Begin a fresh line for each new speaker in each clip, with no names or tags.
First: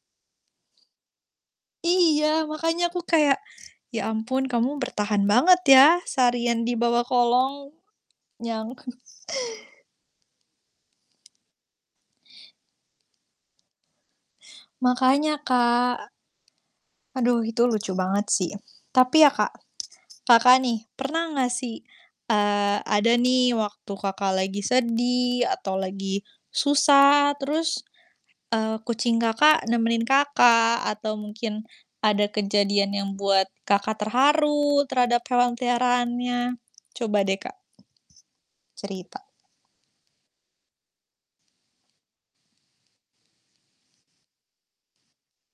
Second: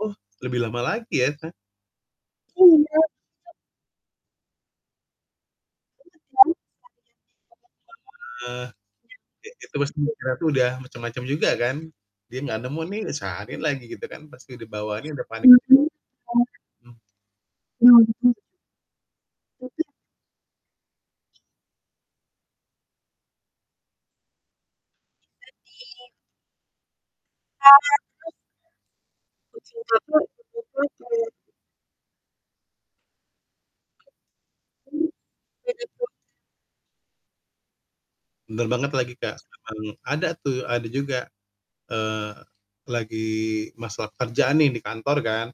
Oh, lebih lama lagi ya, Kak?
Iya, makanya aku kayak, "Ya ampun, kamu bertahan banget ya seharian di bawah kolong."
Eh,
Nyangkut.
i itu pasti mikirnya tuh udah macam-macam juga kan, dia enggak nemu nih, udah seharian lagi gitu kan, pasti di bawahnya udah
Makanya,
panik.
Kak. Aduh itu lucu banget
Mmm.
sih. Tapi ya Kak, Kakak nih, pernah enggak sih, eee, ada nih waktu Kakak lagi sedih, atau lagi susah, terus, eee, kucing Kakak nemenin Kakak atau mungkin ada kejadian yang buat Kakak terharu terhadap hewan peliharaannya? Coba deh, Kak
Bener banget lagi,
cerita.
Kak, emang ada tuh, ada juga, eee, lagi masalah pekerjaan nih di kantor kan,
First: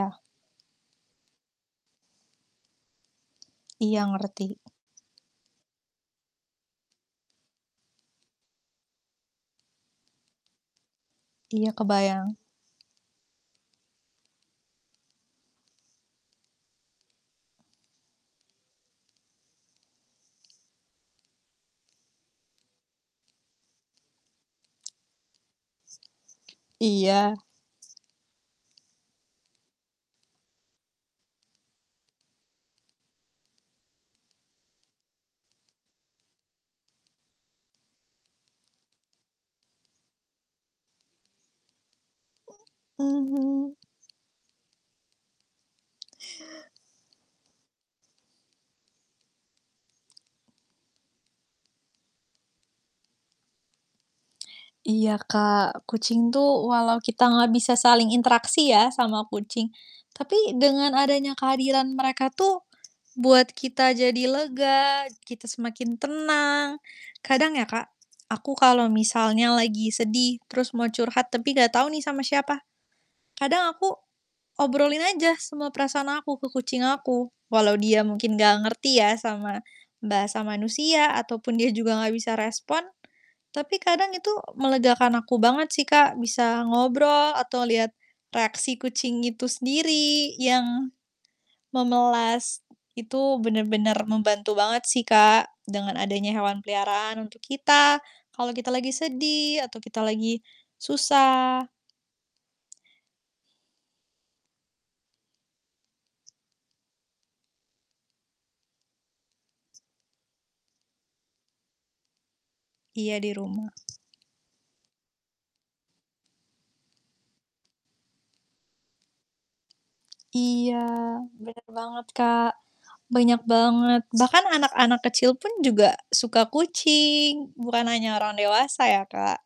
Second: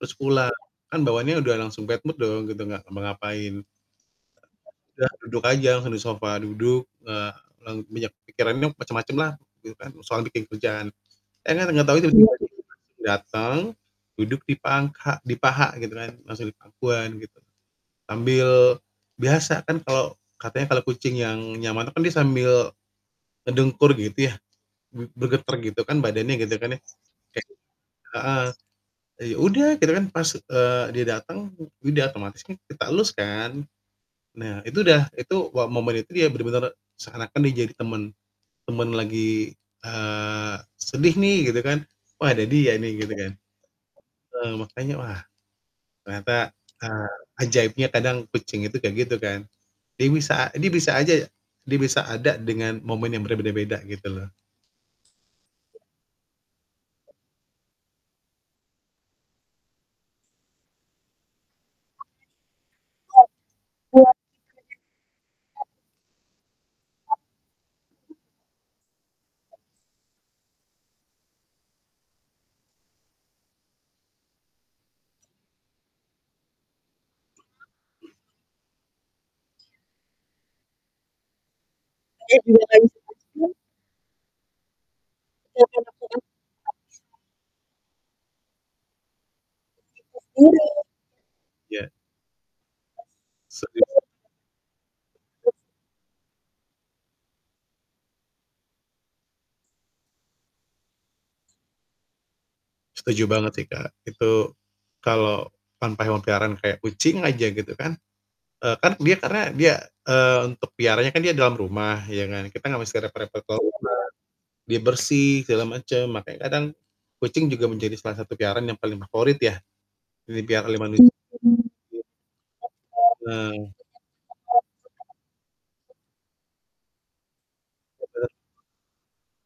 terus pulang, kan bawaannya udah langsung bad mood dong gitu enggak ngapa-ngapain.
Iya, ngerti.
Udah, duduk aja langsung di sofa, duduk, eee, lang banyak pikirannya macam-macam lah gitu kan, soal bikin kerjaan, eh
Iya,
enggak tahunya itu
kebayang.
dateng, duduk di pangha di paha gitu kan, langsung di pangkuan gitu, sambil biasa kan kalau katanya kalau kucing yang nyaman tuh kan dia sambil ngedengkur gitu ya, b bergetar gitu kan badannya gitu kan ya,
Iya.
kayak heeh, eee, ya udah, kita kan pas, eee, dia dateng, e ya udah, otomatis kan kita elus kan. Nah, itu udah itu wah momen itu dia benar-benar seakan-akan dia jadi teman, teman lagi, eee, sedih nih gitu kan, wah ada dia nih gitu
Mmm.
kan.
Mhm.
Heeh, makanya wah, ternyata, eee, ajaibnya kadang kucing itu kayak gitu kan, dia bisa dia bisa aja ya dia bisa ada dengan momen yang berbeda-beda, gitu loh
Iya,
Iya.
Kak, kucing tuh walau kita enggak bisa saling interaksi ya sama kucing, tapi dengan adanya kehadiran mereka tuh buat kita jadi lega, kita semakin tenang. Kadang ya Kak, aku kalau misalnya lagi sedih terus mau curhat tapi enggak tahu nih sama siapa, kadang aku obrolin aja semua perasaan aku ke kucing aku, walau dia mungkin enggak ngerti ya sama bahasa manusia ataupun dia juga enggak bisa respon, tapi kadang itu melegakan aku banget sih Kak, bisa ngobrol atau lihat reaksi kucing itu sendiri yang
Iya.
memelas, itu
Sedih
benar-benar
banget.
membantu banget sih Kak, dengan adanya hewan peliharaan untuk kita kalau kita lagi sedih atau kita lagi susah.
Setuju banget sih, Kak, itu kalau tanpa hewan peliharaan kayak kucing aja gitu kan, eee, kan dia karena dia, eee, untuk peliharanya kan dia dalam rumah ya kan, kita enggak mesti
Iya, di
repot-repot ke luar
rumah.
rumah, dia bersih, segala macam, makanya kadang kucing juga menjadi salah satu peliharaan yang paling favorit ya, yang diperlihara
Iya,
oleh manusia.
benar banget, Kak, banyak
Nah.
banget, bahkan anak-anak kecil pun juga suka kucing, bukan hanya
Bener.
orang dewasa ya, Kak?